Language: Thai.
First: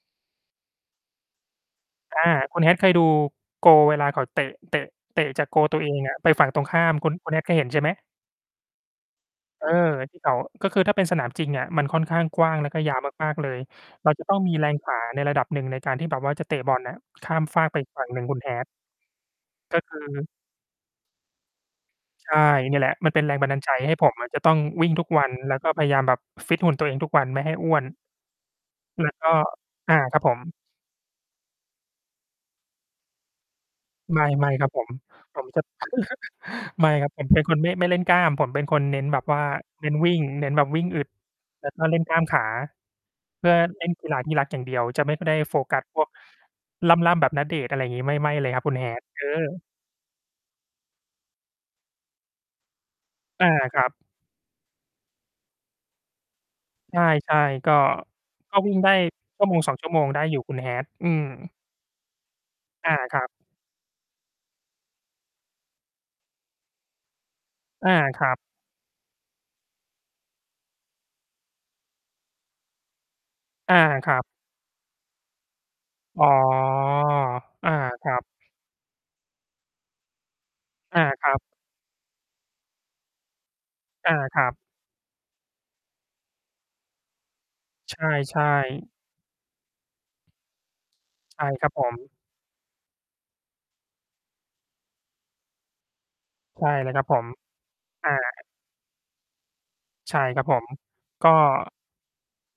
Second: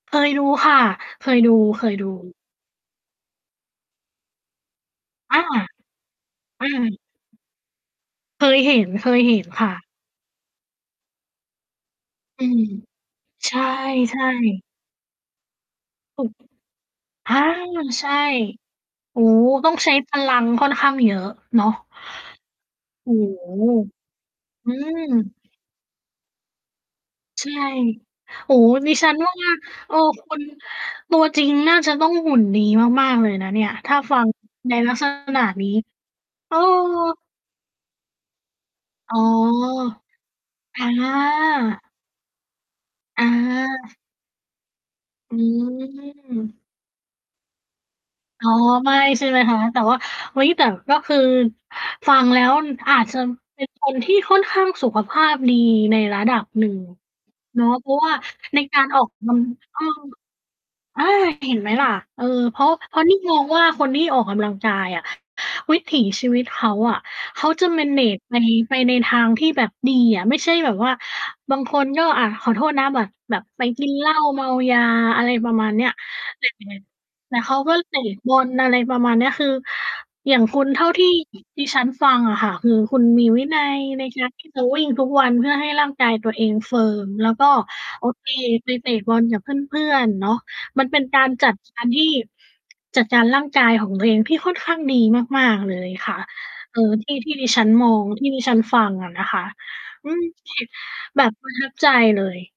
เคยดูค่ะ เคยดู อา ๆ คุณ Hat เคยดูโกล เวลาเขาเตะ เตะ เตะอา จากโกลตัวเองอะไปฝั่งตรอืงข้าม ม คุณ คุณ Hat เคยเห็นใช่ไหม? เคยเห็น เคยเห็นคเอ่อ ะ ที่เขา ก็คือถ้าเป็นสนามจริงอะมันค่อนข้างอกืว้างม แล้วก็ยาวมาก ๆ เลใชย เรา จะ ่ ต้องมีๆ แรง ขา ในระดับหนึ่งในการที่แบถบูว่ก าจะเตะบอลน่ะขอ้า ามฟากไป อีก ฝัใช่ง่ หนึ่ง คุณ Hat โอ้โฮ ต้อกง็ใชค้ืพอ ลังค่อนข้างเยอะเนาะ ใช่ เนี่ยแหละ โอมัน้เป็นแรงโบันดาลฮ ใจให้ผมอะจะต้องอืวิ่งทุกวัน ม แล้วก็พยายามแบบฟิตหุ่นตัวเองทุกวันไมใ่ชให่ ้อ้วน โอ้โฮ ดิแลฉั้วน กว็ ่า อเอา อ ครับคผุณ ม ตัวจริงน่าจะต้องหุ่นดีมาก ๆ เลยนะเนี่ย ถ้าฟัไม่ งไม่ครับใน ผลม ักษผณะ มจะ นี้ เออ ไม่ครับ ผมเป็น คนไม่ ไม่เล่นกล้าม ผมเป็นคนเน้นอ๋แอ บบว่าเน้นวิ่ง เน้นแบบวอิ่งอึด แล้ว กา ็เล่นกล้ามขา อเพื่อเล่นา กีฬาที่รักอย่างเดียว จะไม่ค่อยไอด้ืโฟกัส พวก ม ล่ำ ๆ แบบ ณเดชน์ อะไรงี้ ไม่ ไม่อเ๋ลอ ยครับคุณ ไม่ Hat เใอช่ไหมคะ อ แต่ว่า เฮ้ย แต่ก็คือ ฟังแล้ว อือ อาจจะ อา เป็นครคับ น ที่ค่อนข้างสุขภาพดีในระดับหนึ่งใช่ เนาๆ ะ ก็ เพราะว่าก็ในวิก่งารได้ ออก กำลัง ชั่วโมงสเออง ชอ ั่วโมงได้อยู่ คุณ Hat อา อืม เห็นไหมล่ะ เออ เพราะ ว อเพา ราะนี่ครับ มองว่า คนที่ออกกำลังกายอะ วิถีชีวิตเขาอะ เขาจะ อา manage ครัไป บ ไปในทางที่แบบดีอะ ไม่ใช่แบบว่า บางคนก็ อะ ขอโทษนะ แบบ แบบไปอา กินเหลค้ราับ เมายา อะไรประมาณเนี้ย อ๋อ เจ็ดยังไง แต่เขาอกา ็เตะครับ บอล อะไรประมาณเนี้ย คือ อย่างคุณเท่าอทา ี่ครับ ดิฉันฟังอะค่ะ คือ คุณมีวินัยในอา การ คทรี่ับ จะ วิ่งทุกวัน เพื่อให้ร่างกายตัวเองเฟิร์ม แล้วก็ ใโอเค ช่ ไปๆ เตะบอลกับเพื่อน ๆ เนาะ มันเป็นการใชจ่ัดครับกาผรทม ี่ จัดการร่างกายของตัวเองที่ค่อนข้างดีมาก ๆ เลยค่ะ ใช่เออ แล้วครทับี่ ผม ที่ดิฉันมอง อา ที่ดิฉันฟังอะนะคะ อืใช่ม ครับผม [unintelligible] แบก็ บประทับใจเลย